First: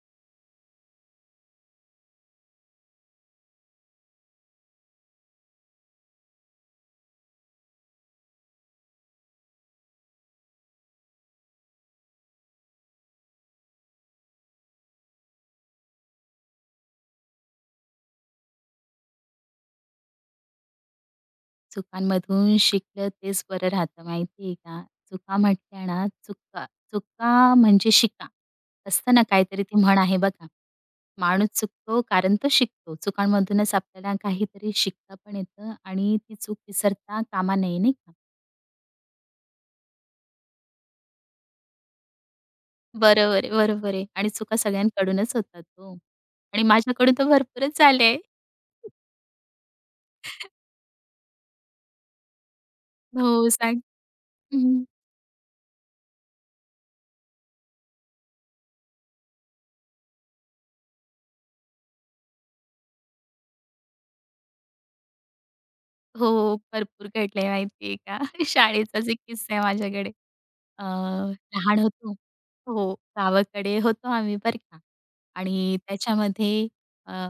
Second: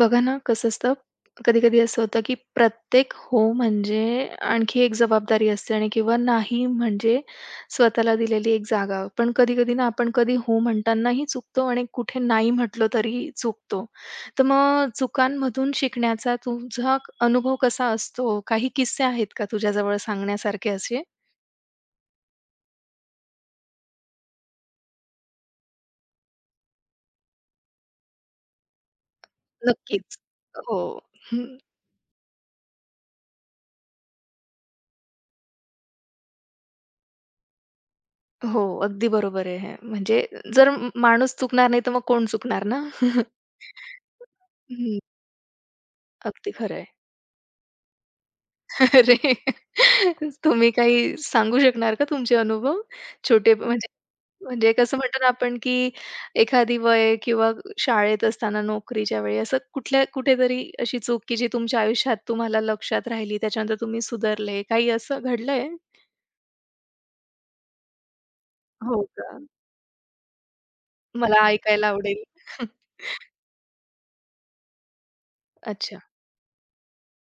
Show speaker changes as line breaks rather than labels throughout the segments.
बघा ना, कसं असतं, कधी-कधी असं होतं, की प्रत्येक हो म्हणजे आणखी एक जबाबदारी असते आणि किंवा नाही म्हणजे स्वतःला दिलेली एक जागा. पण कधी-कधी ना, आपण कधी हो म्हणतानाही चुकतो आणि कुठे नाही म्हटलं तरी चुकतो. तर मग चुकांमधून शिकण्याचा तुझा अनुभव कसा असतो? काही किस्से आहेत का तुझ्याजवळ सांगण्यासारखे असे?
चुकांमधून शिकलं तेच बरं राहतं माहिती आहे का? चुका म्हटल्या ना, चुका चुका म्हणजे शिका. असतं ना काहीतरी ती म्हण आहे
नक्कीच.
बघा.
हो.
माणूस चुकतो कारण तो शिकतो. चुकांमधूनच आपल्याला काहीतरी शिकता पण येतं आणि ती चूक विसरता कामा नये नाही का?
हो, अगदी बरोबर आहे हे. म्हणजे जर माणूस चुकणार नाही, तर मग कोण चुकणार ना?
बरोबर आहे, बरोबर आहे. आणि चुका
हं,
सगळ्यांकडूनच होतात हो.
अगदी
आणि
खरं आहे.
माझ्याकडून तर भरपूरच झालंय.
अरे! तुम्ही काही सांगू शकणार का तुमचे अनुभव?
हो
छोटे
सांग
म्हणजे म्हणजे
हं,
कसं म्हणतो ना आपण, की एखादी वय किंवा शाळेत असताना नोकरीच्या वेळी असं कुठल्या कुठेतरी अशी चूक, की जी तुमच्या आयुष्यात तुम्हाला लक्षात राहिली, त्याच्यानंतर तुम्ही सुधारले, काही असं घडलंय?
हो. भरपूर घडलंय माहिती का?
हो
शाळेचाच एक
का?
किस्सा आहे माझ्याकडे.
मला
लहान
ऐकायला
होतो.
आवडेल.
हो. गावाकडे होतो आम्ही बरं का आणि
अच्छा.
त्याच्यामध्ये अ,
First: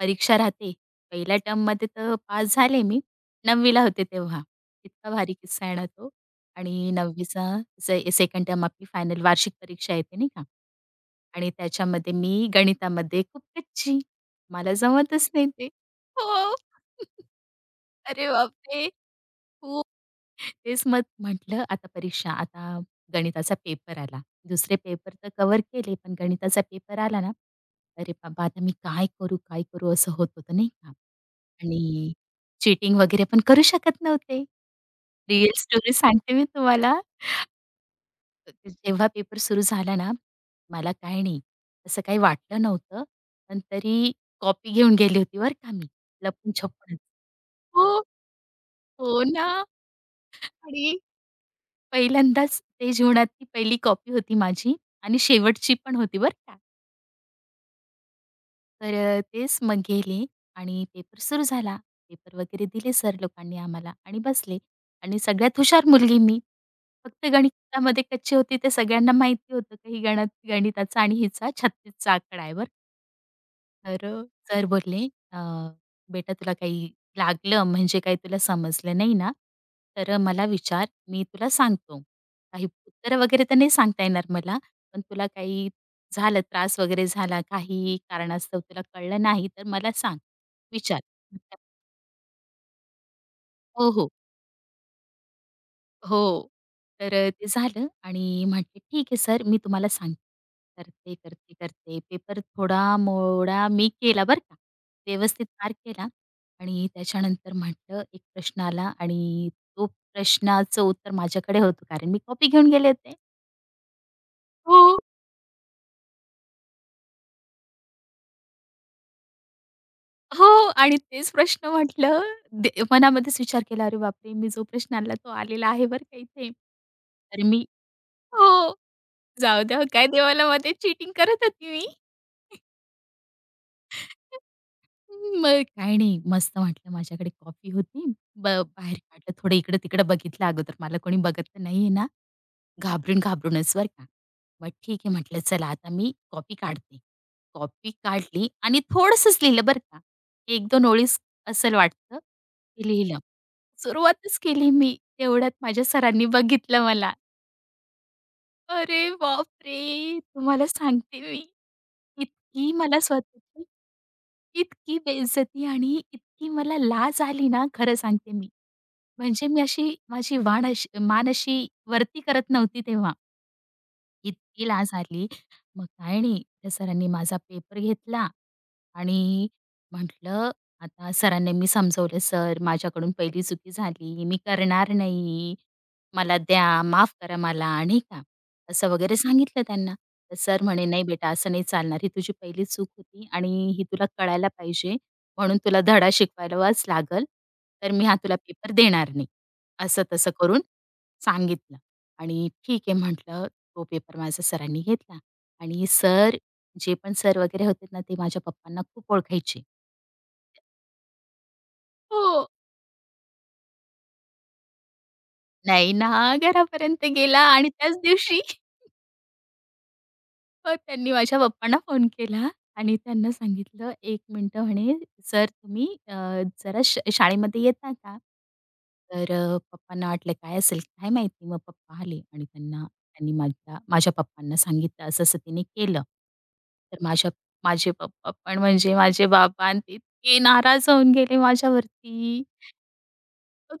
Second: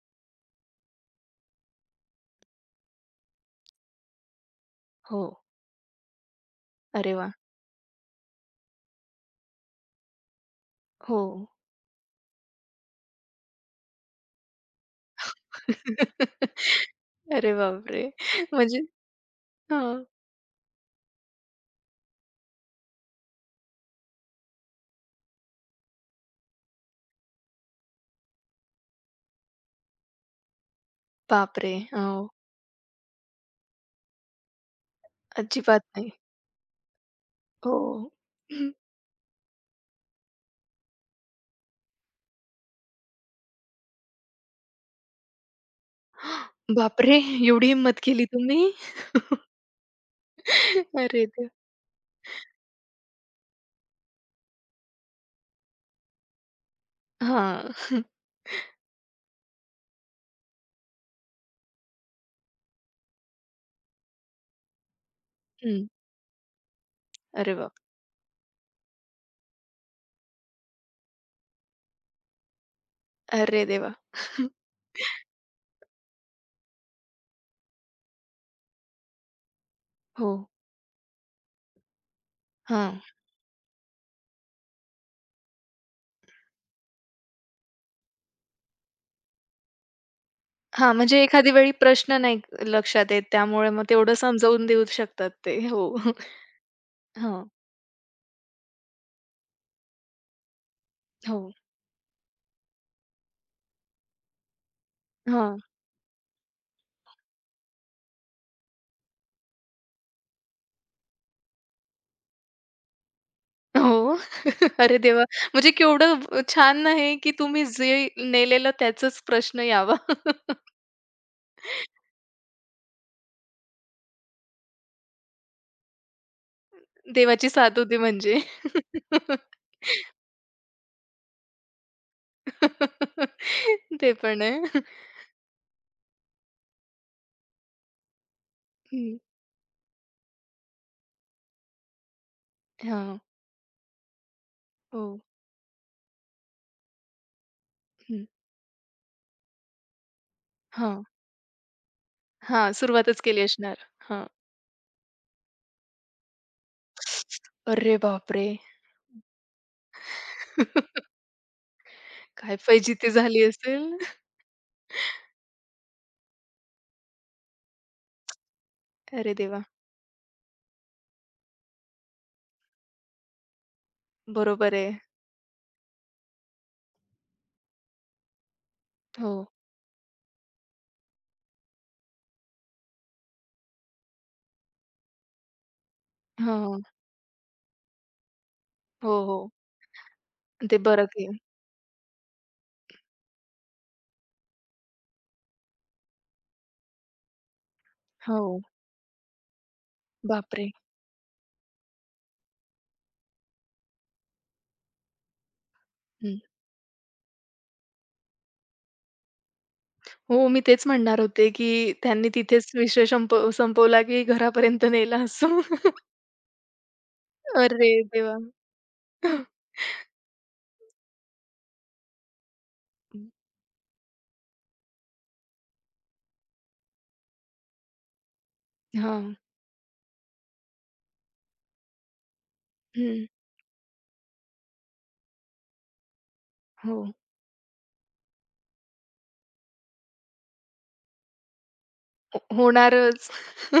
परीक्षा राहते. पहिल्या टर्ममध्ये तर पास झाले मी. 9वीला होते तेव्हा. इतका
हो.
भारी किस्सा आहे ना तो आणि
अरे वाह!
9वीचा सेकंड टर्म आपली फायनल वार्षिक परीक्षा येते नाही का
हो.
आणि त्याच्यामध्ये मी गणितामध्ये खूप कच्ची. मला जमतच नाही ते. हो.
अरे बापरे!
अरे
म्हणजे
बापरे! खूप
हां.
तेच मग म्हटलं आता परीक्षा, आता गणिताचा पेपर आला. दुसरे पेपर तर कव्हर केले, पण गणिताचा पेपर आला ना, अरे बाबा आता मी काय करू, काय करू असं होत होतं नाही का?
बापरे! हो.
आणि चीटिंग वगैरे पण करू शकत नव्हते. रिअल
अजिबात
स्टोरी
नाही.
सांगते मी तुम्हाला.
हो.
जेव्हा पेपर सुरू झाला ना, मला काही नाही, असं काही वाटलं नव्हतं. पण तरी कॉपी घेऊन गेली होती बरं का मी, लपून-छपूनच.
बापरे! एवढी हिंमत
हो,
केली तुम्ही?
हो ना. आणि
अरे देवा!
पहिल्यांदाच ते जीवनातली पहिली कॉपी होती माझी आणि शेवटची पण होती बरं का.
हां. हं.
तर तेच मग गेले आणि पेपर सुरू झाला. पेपर वगैरे दिले सर लोकांनी आम्हाला आणि बसले आणि सगळ्यात हुशार मुलगी मी. फक्त
अरे बाप!
गणितामध्ये कच्चे होते ते सगळ्यांना माहिती होतं, की ही गणिताचा आणि हिचा 36 आकडा आहे बरं
अरे देवा!
तर सर बोलले, "अ, बेटा तुला काही लागलं म्हणजे काही तुला समजलं नाही ना, तर
हो.
मला विचार मी तुला सांगतो. काही
हां.
उत्तरं वगैरे तर नाही सांगता येणार मला, पण तुला काही झालं त्रास वगैरे झाला, काही कारणास्तव तुला कळलं नाही तर मला सांग,
हां,
विचार."
म्हणजे एखादी वेळी प्रश्न नाही लक्षात येत त्यामुळे मग
हो, हो.
तेवढं समजावून देऊ शकतात ते. हो.
हो. तर
हां.
ते झालं आणि म्हटले, "ठीक आहे सर, मी तुम्हाला सांगते." करते,
हो.
करते, करते. पेपर थोडा-मोडा मी केला बरं का. व्यवस्थित
हां.
पार केला आणि त्याच्यानंतर म्हटलं, एक प्रश्न आला आणि तो प्रश्नाचं उत्तर माझ्याकडे होतं, कारण मी कॉपी घेऊन गेले होते.
हो.
हो.
अरे देवा! म्हणजे केवढं छान आहे, की तुम्ही जे नेलेलं त्याचाच प्रश्न यावा.
हो आणि तेच प्रश्न म्हटलं दे मनामध्येच विचार केला, "अरे बापरे! मी जो प्रश्न आणला तो आलेला आहे बरं का इथे." तर
देवाची
मी
साथ होती म्हणजे.
हो. जाऊ द्या, हो काय देवाला मध्ये चीटिंग करत होती मी.
ते पण आहे.
मग काही नाही. मस्त वाटलं. माझ्याकडे कॉफी होती. बाहेर
हं.
काढलं थोडं इकडं-तिकडं बघितलं अगोदर मला कोणी बघत तर नाहीये ना,
हां.
घाबरून-घाबरूनच बरं का. मग ठीक
हो.
आहे म्हटलं चला आता मी कॉपी काढते. कॉपी
हं.
काढली आणि थोडंसंच लिहिलं बरं का. 1-2
हां.
ओळीच असंल वाटतं.
हां.
ते
सुरुवातच
लिहिलं.
केली असणार. हां.
सुरुवातच केली मी. तेवढ्यात माझ्या सरांनी बघितलं मला.
अरे बापरे!
अरे बापरे! तुम्हाला सांगते मी,
काय
इतकी मला
फजिती झाली
स्वतःची
असेल.
इतकी बेइज्जती आणि इतकी मला लाज आली ना, खरं सांगते मी.
अरे
म्हणजे मी
देवा!
अशी माझी वाण अशी मान अशी वरती करत नव्हती तेव्हा. इतकी
बरोबर
लाज
आहे.
आली. मग काय नाही त्या सरांनी माझा पेपर घेतला
हो.
आणि म्हटलं, आता सरांना मी समजवलं, "सर, माझ्याकडून पहिली चुकी झाली. मी करणार नाही. मला
हां.
द्या, माफ करा मला." नाही का, असं
हो,
वगैरे
हो.
सांगितलं त्यांना. तर सर
ते
म्हणे, "नाही
बरं की.
बेटा, असं नाही चालणार. ही तुझी पहिली चूक होती आणि ही तुला कळायला पाहिजे, म्हणून तुला धडा शिकवायलाच लागल. तर मी हा तुला
हो.
पेपर देणार नाही." असं तसं करून
बापरे!
सांगितलं आणि ठीक आहे म्हटलं तो पेपर माझा सरांनी घेतला आणि सर जे पण सर वगैरे होते ना, ते माझ्या पप्पांना खूप ओळखायचे.
हो, मी तेच म्हणणार होते, की त्यांनी
हो.
तिथेच विषय संपवला, की घरापर्यंत नेला असं.
नाही ना, घरापर्यंत गेला आणि
अरे
त्याच
देवा!
दिवशी मग त्यांनी माझ्या पप्पांना फोन केला आणि त्यांना सांगितलं, "1 मिनिटं" म्हणे, "सर तुम्ही जरा शाळेमध्ये येता का?" तर
हां.
अ, पप्पांना वाटलं काय असेल काय माहिती. मग पप्पा आले आणि त्यांना
हं.
त्यांनी माझ्या माझ्या पप्पांना सांगितलं, असं-असं तिने केलं.
हो.
तर माझ्या माझे पप्पा पण म्हणजे माझे बाबा अन् ते इतके नाराज होऊन गेले
हो
माझ्यावरती.
होणारच.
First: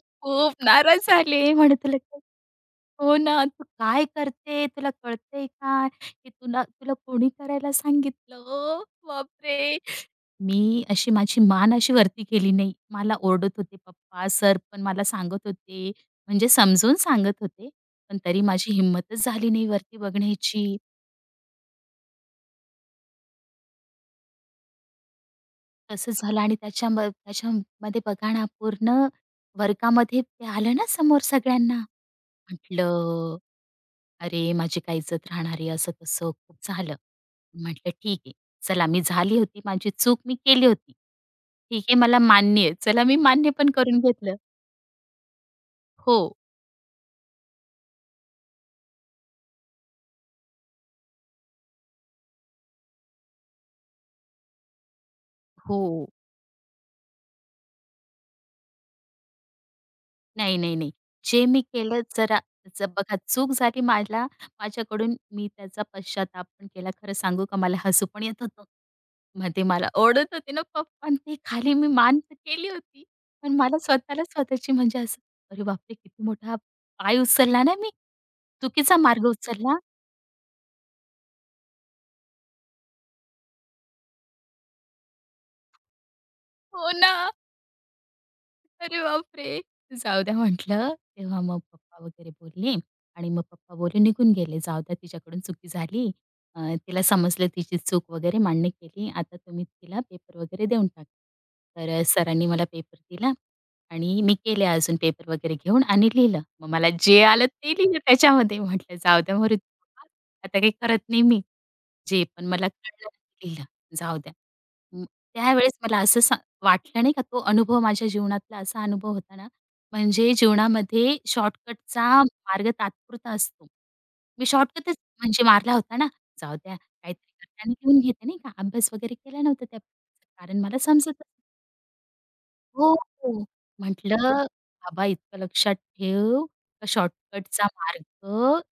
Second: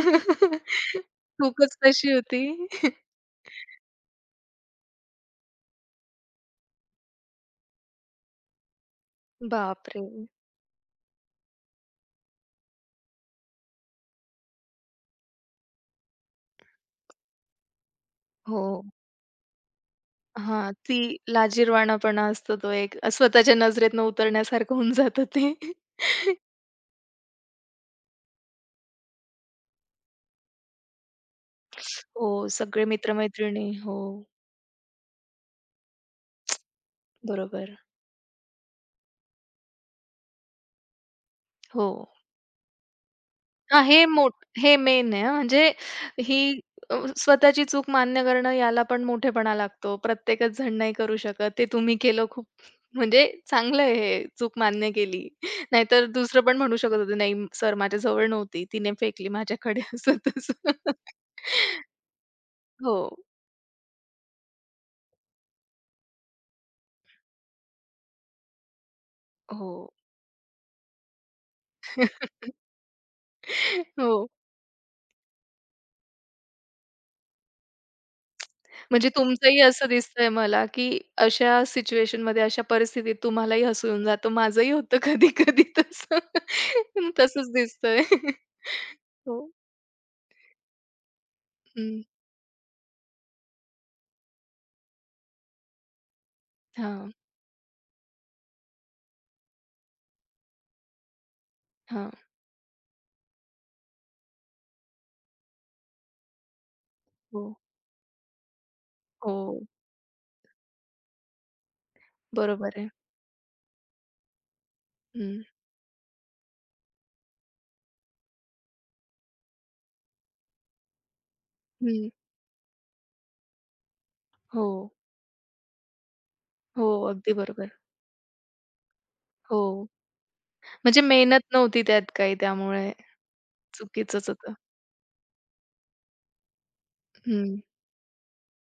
खूप नाराज झाले. म्हणत
चूकच
तुला
तशी
काय"
होती.
हो ना, तू काय करते? तुला कळतंय का? हे तुला तुला कोणी करायला सांगितलं? बापरे!
बापरे!
मी अशी माझी मान अशी वरती केली नाही. मला ओरडत होते पप्पा, सर पण मला सांगत होते, म्हणजे समजून सांगत होते. पण तरी
हो.
माझी हिंमतच झाली नाही वरती
हां,
बघण्याची.
ती लाजिरवाणापणा असतो तो एक स्वतःच्या नजरेत न उतरण्यासारखं होऊन जातं ते.
तसं झालं आणि त्याच्यामध्ये बघा ना पूर्ण वर्गामध्ये ते आलं ना समोर सगळ्यांना.
हो, सगळे मित्र
म्हटलं,
हो,
"अरे, माझी काय इज्जत राहणार आहे," असं-तसं खूप झालं.
बरोबर.
म्हटलं, "ठीक आहे. चला, मी झाली होती, माझी चूक मी केली होती. ठीक
हो.
आहे, मला मान्य आहे. चला, मी मान्य पण
हां,
करून घेतलं."
हे मेन आहे हां. म्हणजे
हो,
ही स्वतःची चूक मान्य करणं याला पण मोठेपणा लागतो. प्रत्येकच जण नाही करू शकत. ते तुम्ही केलं खूप म्हणजे चांगलं आहे हे चूक मान्य केली.
हो.
नाहीतर दुसरं पण म्हणू शकत होतं, "नाही सर माझ्याजवळ नव्हती. तिने फेकली माझ्याकडे." असं
नाही,
तसं.
नाही, नाही. जे मी केलं जरा
हो,
बघा चूक झाली मला माझ्याकडून मी त्याचा पश्चाताप पण केला. खरं सांगू का मला हसू पण येत होतं. मग ते
हो.
मला ओरडत होते ना पप्पा अन् ते खाली मी मान तर केली होती. पण मला
हो.
स्वतःला स्वतःची म्हणजे असं अरे बापरे! किती मोठा पाय उचलला ना मी. चुकीचा
म्हणजे
मार्ग
तुमचंही
उचलला.
असं दिसतंय मला, की अशा सिच्युएशनमध्ये, अशा परिस्थितीत तुम्हालाही हसू येऊन जातं. माझंही होतं कधी-कधी तसं.
हो ना.
तसंच दिसतंय.
अरे
हो.
बापरे! जाऊ द्या म्हटलं. तेव्हा मग
हं.
पप्पा वगैरे बोलले आणि मग पप्पा बोलून निघून गेले. जाऊ द्या तिच्याकडून चुकी झाली. अ, तिला
हां,
समजलं तिची चूक वगैरे मान्य केली. आता तुम्ही तिला पेपर वगैरे देऊन टाका. तर
हां.
सरांनी मला पेपर दिला आणि मी गेले अजून पेपर वगैरे घेऊन आणि लिहिलं. मग मला जे
हो,
आलं ते लिहिलं त्याच्यामध्ये. म्हटलं जाऊ द्या मरू दे
हो.
बाबा, आता काही करत नाही मी. जे पण मला
बरोबर आहे.
कळलं गेलं, जाऊ द्या. म
हं,
त्यावेळेस मला असं वाटलं नाही का तो अनुभव माझ्या जीवनातला असा अनुभव होता ना, म्हणजे जीवनामध्ये
हं.
शॉर्टकटचा मार्ग तात्पुरता असतो. मी
हो,
शॉर्टकटच म्हणजे मारला होता ना, जाऊ द्या
हो.
काहीतरी
अगदी बरोबर.
करताना लिहून घेते नाही का, अभ्यास वगैरे केला
हो.
नव्हता त्या कारण मला
म्हणजे
समजतच
मेहनत नव्हती त्यात काही त्यामुळे
हो, हो.
चुकीचंच
म्हटलं,
होतं.
"बाबा, इतकं लक्षात ठेव, का
हं.
शॉर्टकटचा मार्ग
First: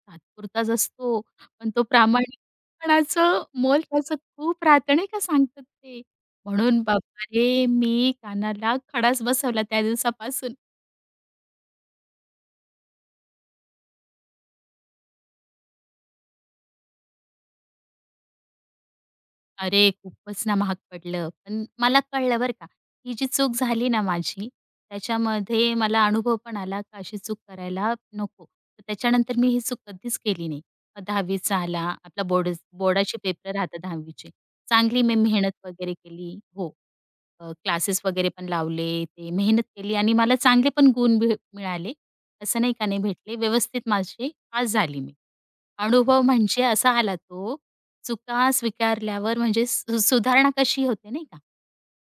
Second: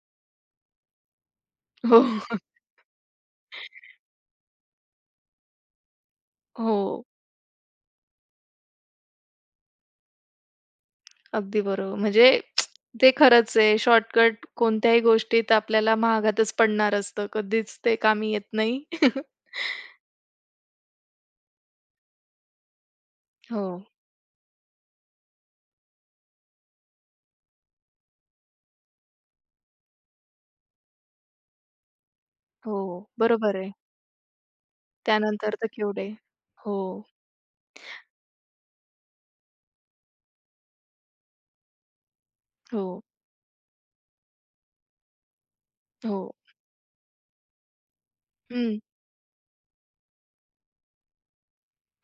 तात्पुरताच असतो, पण तो
हो.
प्रामाणिकपणाचं मोल त्याचं खूप राहतं नाही का सांगतात ते." म्हणून
हो.
बाबा रे, मी कानाला खडाच बसवला त्या दिवसापासून.
अगदी बरोबर. म्हणजे ते खरंच आहे. शॉर्टकट कोणत्याही गोष्टीत आपल्याला महागातच पडणार असतं. कधीच ते कामी येत नाही.
अरे, खूपच ना महाग पडलं. पण मला कळलं बरं का, ही जी चूक
हो,
झाली ना माझी, त्याच्यामध्ये मला अनुभव पण आला का अशी चूक करायला नको. तर त्याच्यानंतर मी ही चूक कधीच केली नाही. मग 10वीचा आला, आपला बोर्ड
हो.
बोर्डाचे पेपर
बरोबर आहे.
राहतात 10वीचे. चांगली मी
त्यानंतर
मेहनत
तर
वगैरे
केवढे
केली. हो.
हो,
क्लासेस वगैरे पण लावले, ते मेहनत केली आणि मला चांगले पण गुण मिळाले. असं नाही का नाही
हो,
भेटले, व्यवस्थित माझे पास झाली मी. अनुभव
हो.
म्हणजे असा आला तो, चुका
हं.
स्वीकारल्यावर म्हणजे सुधारणा कशी होते नाही का?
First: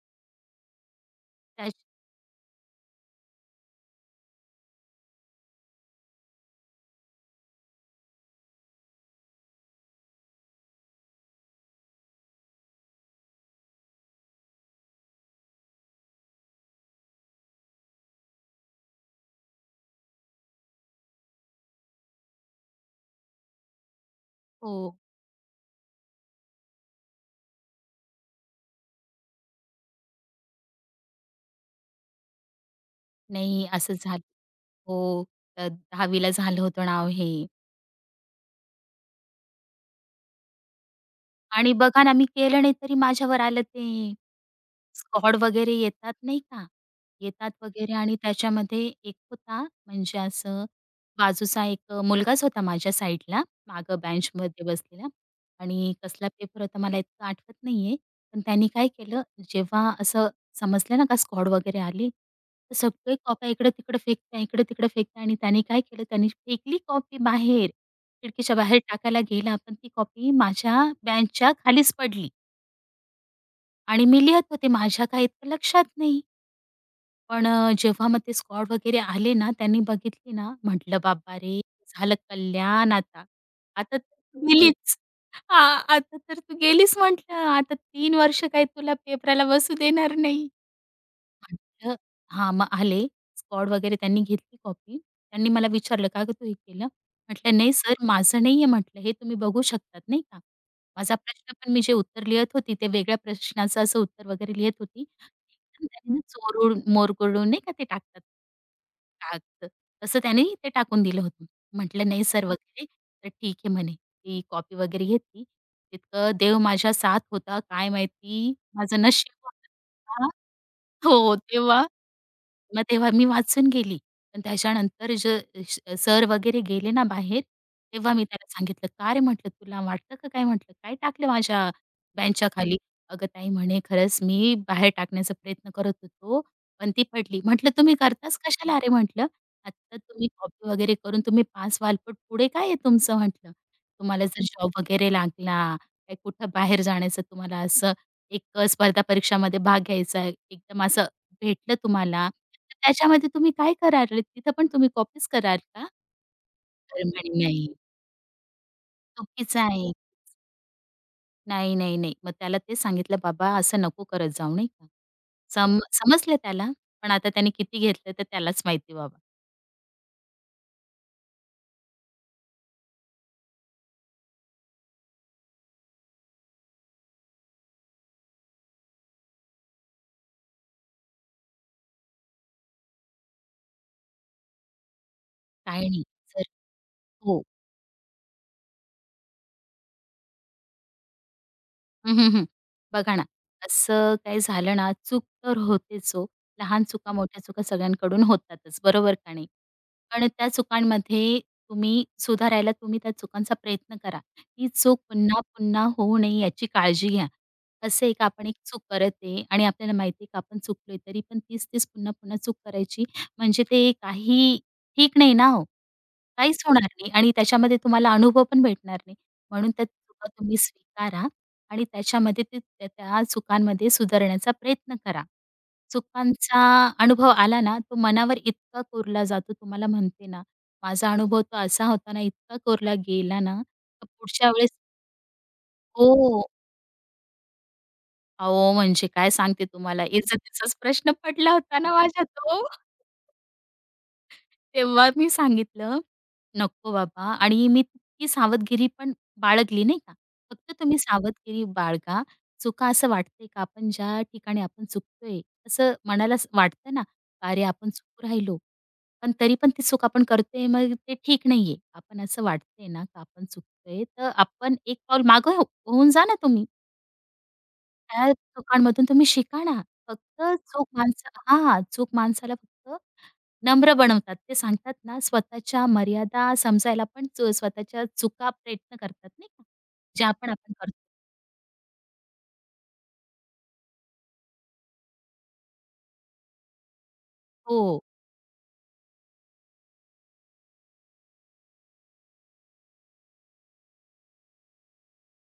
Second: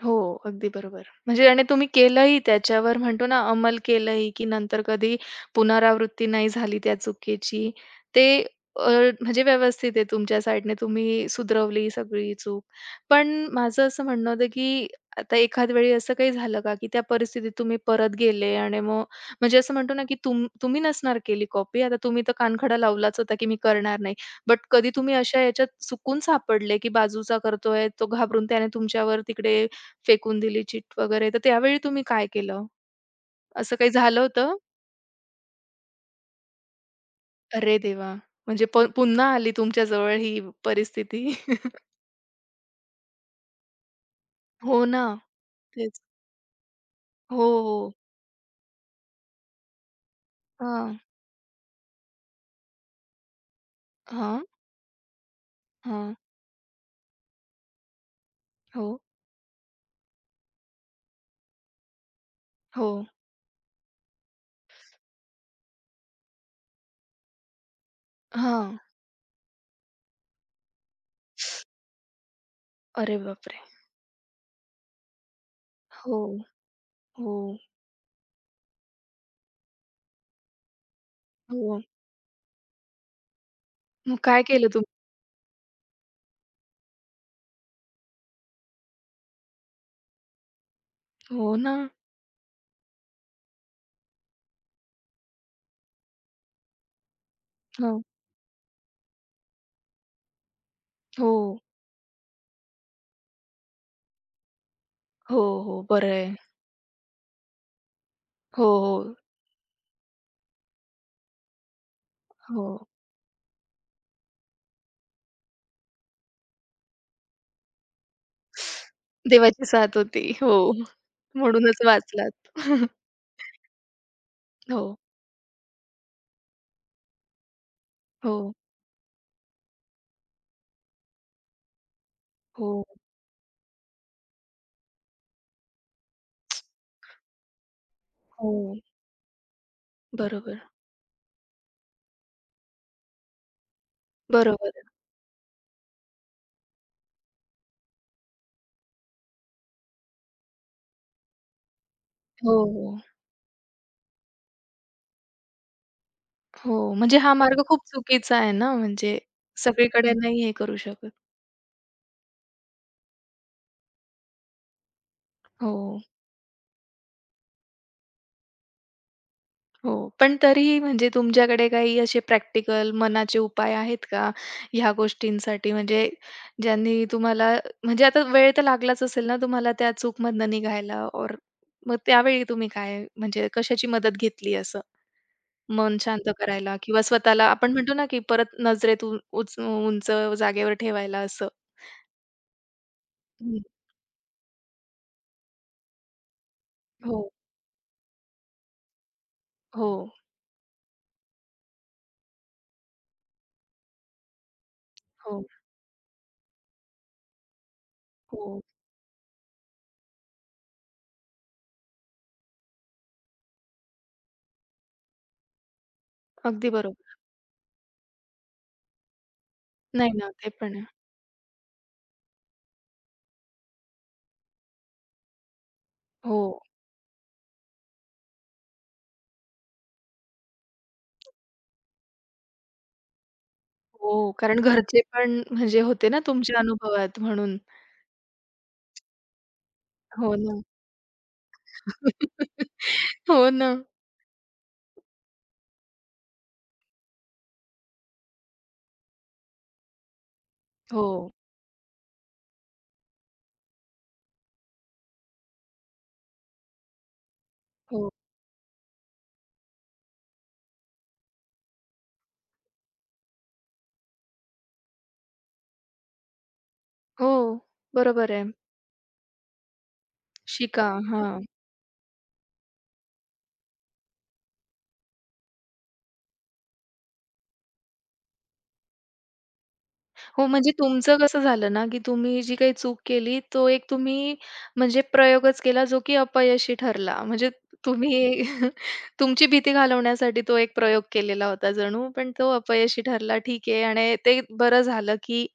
हो, अगदी बरोबर. म्हणजे आणि
त्याच
तुम्ही केलंही त्याच्यावर म्हणतो ना, अंमल केलंही, की नंतर कधी पुनरावृत्ती नाही झाली त्या चुकीची. ते अ, म्हणजे व्यवस्थित आहे तुमच्या साइडने तुम्ही सुधरवली सगळी चूक. पण माझं असं म्हणणं होतं, की आता एखाद वेळी असं काही झालं का, की त्या परिस्थितीत तुम्ही परत गेले आणि मग म्हणजे असं म्हणतो ना, की तुम्ही नसणार केली कॉपी. आता तुम्ही तर कानखडा लावलाच होता, की मी करणार नाही. बट कधी
हो.
तुम्ही अशा याच्यात चुकून सापडले, की बाजूचा करतोय, तो घाबरून त्याने तुमच्यावर तिकडे फेकून दिली चिट वगैरे, तर त्यावेळी तुम्ही काय केलं?
नाही
असं काही
असं
झालं
झालं.
होतं?
हो, 10वी झालं होतं ना, हे.
अरे देवा! म्हणजे पुन्हा आली तुमच्याजवळ ही परिस्थिती.
आणि बघा ना, मी केलं नाही तरी माझ्यावर आलं ते
हो ना,
स्कॉड वगैरे
तेच.
येतात नाही का?
हो,
येतात
हो.
वगैरे आणि त्याच्यामध्ये एक होता म्हणजे असं
हां,
बाजूचा एक मुलगाच होता माझ्या साईडला, मागं
हां,
बेंचमध्ये बसलेला आणि
हां.
कसला पेपर होता मला इतकं आठवत नाहीये. पण त्यांनी
हो,
काय केलं, जेव्हा असं समजलं ना का स्कॉड वगैरे आले, तर
हो.
सगळे कॉप्या इकडे-तिकडे फेकत्या, इकडे-तिकडे फेकत्या आणि त्याने काय केलं, त्याने फेकली कॉपी बाहेर. खिडकीच्या
हां.
बाहेर टाकायला गेला, पण ती कॉपी माझ्या बेंचच्या खालीच पडली
अरे बापरे!
आणि मी लिहत होते. माझ्या काही इतकं लक्षात
हो,
नाही.
हो,
पण जेव्हा मग ते स्कॉड वगैरे आले ना, त्यांनी बघितली ना, म्हटलं "बाबा रे!
हो.
झालं कल्याण आता. आता तर
मग
तू
काय केलं
गेलीच.
तुम्ही?
हां, आता तर तू गेलीस म्हटलं. "आता 3 वर्ष काही तुला पेपराला बसू देणार नाही."
हो ना.
म्हटलं हां, मग आले. स्क्वॉड वगैरे त्यांनी घेतली कॉपी. त्यांनी मला विचारलं, "का गं तू हे केलं?" म्हटलं, "नाही सर,
हो,
माझं नाहीये," म्हटलं, "हे तुम्ही बघू शकतात नाही का?" माझा
हो,
प्रश्न पण मी जे उत्तर लिहत होती, ते वेगळ्या प्रश्नाचं असं उत्तर वगैरे लिहत होती.
हो, हो.
एकदम
बरं
त्याने ना
आहे.
चोरून मोरगळून नाही का ते टाकतात.
हो, हो,
कागद, तसं त्याने ते टाकून दिलं होतं. म्हटलं, "नाही सर"
हो.
वगैरे. तर "ठीक आहे," म्हणे. ती कॉपी वगैरे घेतली. इतकं देव माझ्या साथ होता, काय माहिती माझं नशीब
देवाची साथ होती.
होतं.
हो.
हो,
म्हणूनच
तेव्हा
वाचलात.
मग तेव्हा मी वाचून गेली. पण
हो,
त्याच्यानंतर जे सर वगैरे गेले ना बाहेर, तेव्हा मी
हो,
त्याला सांगितलं, "का रे?" म्हटलं, "तुला वाटतं का काय?" म्हटलं, "काय टाकलं माझ्या बेंचच्या खाली?"
हो,
"अगं ताई," म्हणे, "खरंच मी बाहेर टाकण्याचा प्रयत्न करत होतो, पण ती पडली." म्हटलं, "तुम्ही करताच
हो.
कशाला अरे?" म्हटलं, "आत्ता तुम्ही
बरोबर.
कॉपी वगैरे करून तुम्ही पास व्हाल, पण पुढे काय आहे तुमचं?" म्हटलं, "तुम्हाला जर
बरोबर
जॉब
आहे.
वगैरे लागला, काही कुठं बाहेर जाण्याचं तुम्हाला असं एक स्पर्धा परीक्षामध्ये भाग घ्यायचा आहे, एकदम असं भेटलं तुम्हाला,
हो,
तर
हो.
त्याच्यामध्ये तुम्ही काय करार तिथं पण तुम्ही कॉपीच कराल का?
हो,
तर
म्हणजे
म्हणे,
हा मार्ग
"नाही,
खूप चुकीचा आहे ना, म्हणजे
चुकीचं आहे.
सगळीकडे नाही हे करू शकत.
नाही, नाही, नाही." मग त्याला तेच सांगितलं, "बाबा असं नको करत जाऊ," नाही का.
हो,
समजलं त्याला, पण आता त्याने किती घेतलं तर त्यालाच माहिती बाबा.
हो. पण तरीही म्हणजे तुमच्याकडे काही असे प्रॅक्टिकल मनाचे उपाय आहेत का ह्या गोष्टींसाठी? म्हणजे ज्यांनी तुम्हाला म्हणजे आता वेळ तर लागलाच असेल ना तुम्हाला त्या चूकमधनं निघायला और मग त्यावेळी तुम्ही काय म्हणजे कशाची मदत घेतली असं
काही
मन
नाही
शांत
जर
करायला किंवा
हो.
स्वतःला आपण म्हणतो ना, की परत नजरेतून उंच उंच जागेवर ठेवायला असं?
हं, हं, हं. बघा ना,
हं.
असं काही झालं ना, चूक तर होतेच हो. लहान चुका,
हो,
मोठ्या चुका सगळ्यांकडून होतातच, बरोबर का नाही?
हो.
पण त्या चुकांमध्ये तुम्ही सुधारायला तुम्ही त्या चुकांचा प्रयत्न करा. ही चूक
हो,
पुन्हा-पुन्हा होऊ नये याची काळजी घ्या. असं आहे आपण एक
हो.
चूक करत आहे आणि आपल्याला माहिती आहे का आपण चुकलोय, तरी पण तीच-तीच पुन्हा-पुन्हा चूक करायची म्हणजे ते काही ठीक नाही ना हो. काहीच
अगदी
होणार नाही
बरोबर.
आणि त्याच्यामध्ये तुम्हाला अनुभव पण भेटणार नाही. म्हणून त्या
नाही
चुका
ना, ते
तुम्ही
पण आहे.
स्वीकारा आणि त्याच्यामध्ये ते त्या त्या चुकांमध्ये सुधारण्याचा प्रयत्न करा.
हो,
चुकांचा अनुभव आला ना, तो मनावर इतका कोरला जातो तुम्हाला म्हणते ना, माझा अनुभव तो असा होता ना, इतका कोरला गेला ना, तर
हो.
पुढच्या
कारण
वेळेस
घरचे पण म्हणजे होते ना
हो.
तुमच्या अनुभवात म्हणून.
अहो, म्हणजे काय सांगते तुम्हाला
हो ना.
इज्जतीचाच प्रश्न पडला होता ना माझ्या तो.
हो ना.
तेव्हा मी सांगितलं, "नको बाबा" आणि मी तितकी सावधगिरी पण बाळगली नाही का. फक्त तुम्ही
हो,
सावधगिरी बाळगा. चुका असं वाटतंय का आपण ज्या ठिकाणी आपण चुकतोय, असं मनाला वाटतं ना, "अरे, आपण
हो,
चुकू राहिलो." पण तरी पण ती चूक आपण करतोय, मग ते ठीक नाहीये. आपण असं वाटतंय ना, का आपण चुकतोय, तर आपण एक पाऊल मागे हो होऊन जा ना तुम्ही.
हो. बरोबर
त्या
आहे.
चुकांमधून तुम्ही शिका ना. फक्त चूक
शिका. हां.
माणसं हां, चूक माणसाला फक्त नम्र बनवतात. ते सांगतात ना, स्वतःच्या मर्यादा समजायला पण च स्वतःच्या चुका प्रयत्न करतात नाही का? जे
हो,
आपण
म्हणजे
आपण करतो
तुमचं कसं झालं ना, की तुम्ही जी काही चूक केली, तो एक तुम्ही म्हणजे प्रयोगच केला, जो की अपयशी ठरला. म्हणजे
हो.
तुम्ही तुमची भीती घालवण्यासाठी तो एक प्रयोग केलेला होता जणू, पण तो अपयशी ठरला. ठीक आहे आणि ते बरं झालं, की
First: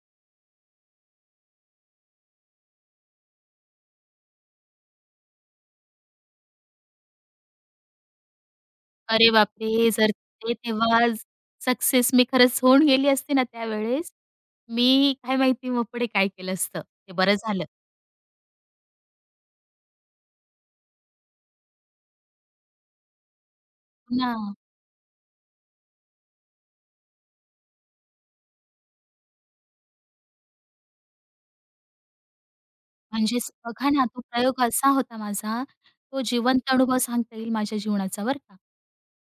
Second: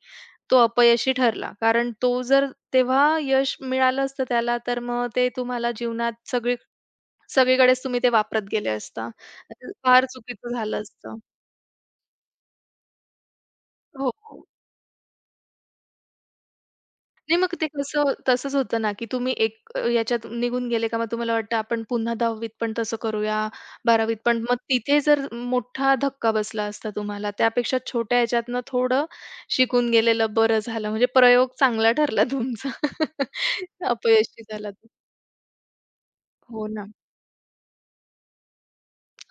तो अपयशी ठरला. कारण तो जर तेव्हा यश मिळालं असतं त्याला, तर मग ते तुम्हाला जीवनात सगळी सगळीकडेच तुम्ही ते वापरत गेले असता.
अरे
तर
बापरे!
फार
जर
चुकीचं
ते
झालं
तेव्हा
असतं.
सक्सेस मी खरंच होऊन गेली असते ना
हो,
त्यावेळेस,
हो.
मी काय माहिती मग पुढे काय केलं असतं. ते बरं
नाही मग
झालं.
ते कसं तसंच होतं ना, की तुम्ही एक याच्यात निघून गेले का मग तुम्हाला वाटतं आपण पुन्हा 10वीत पण तसं करूया, 12वीत
हो ना.
पण. मग तिथे जर मोठा धक्का बसला असता तुम्हाला. त्यापेक्षा छोट्या ह्याच्यातनं थोडं शिकून गेलेलं बरं झालं. म्हणजे प्रयोग चांगला ठरला तुमचा.
म्हणजेच बघा ना, तो
अपयशी
प्रयोग
झाला तो.
असा होता माझा, तो
हो
जिवंत
ना.
अनुभव सांगता येईल माझ्या जीवनाचा बरं का.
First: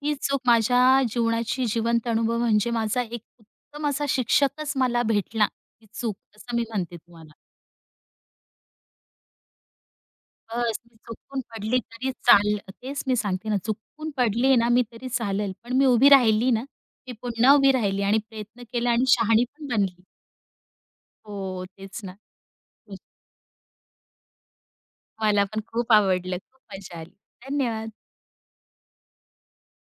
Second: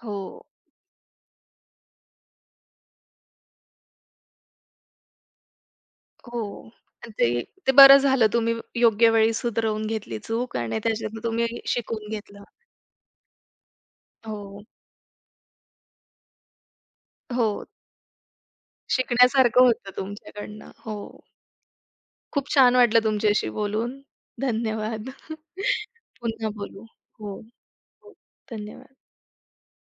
ही चूक
हो,
माझ्या जीवनाची जिवंत अनुभव म्हणजे माझा एक उत्तम असा शिक्षकच मला भेटला, ही चूक असं मी
हो.
म्हणते
आणि
तुम्हाला.
ते ते बरं झालं तुम्ही योग्य वेळी सुधरवून घेतली चूक
बस
आणि
मी
त्याच्यातून
चुकून
तुम्ही
पडली
शिकून
तरी
घेतलं.
चालेल तेच मी सांगते ना, चुकून पडली
हो,
ना मी तरी चालेल, पण मी उभी राहिली ना, मी
हो.
पुन्हा उभी राहिली आणि प्रयत्न केला आणि शहाणी
शिकण्यासारखं
पण
होतं
बनली.
तुमच्याकडनं. हो.
हो, तेच ना.
खूप छान वाटलं तुमच्याशी बोलून. धन्यवाद.
मला पण खूप आवडलं,
पुन्हा
खूप
बोलू.
मजा आली.
हो,
धन्यवाद.
हो. धन्यवाद.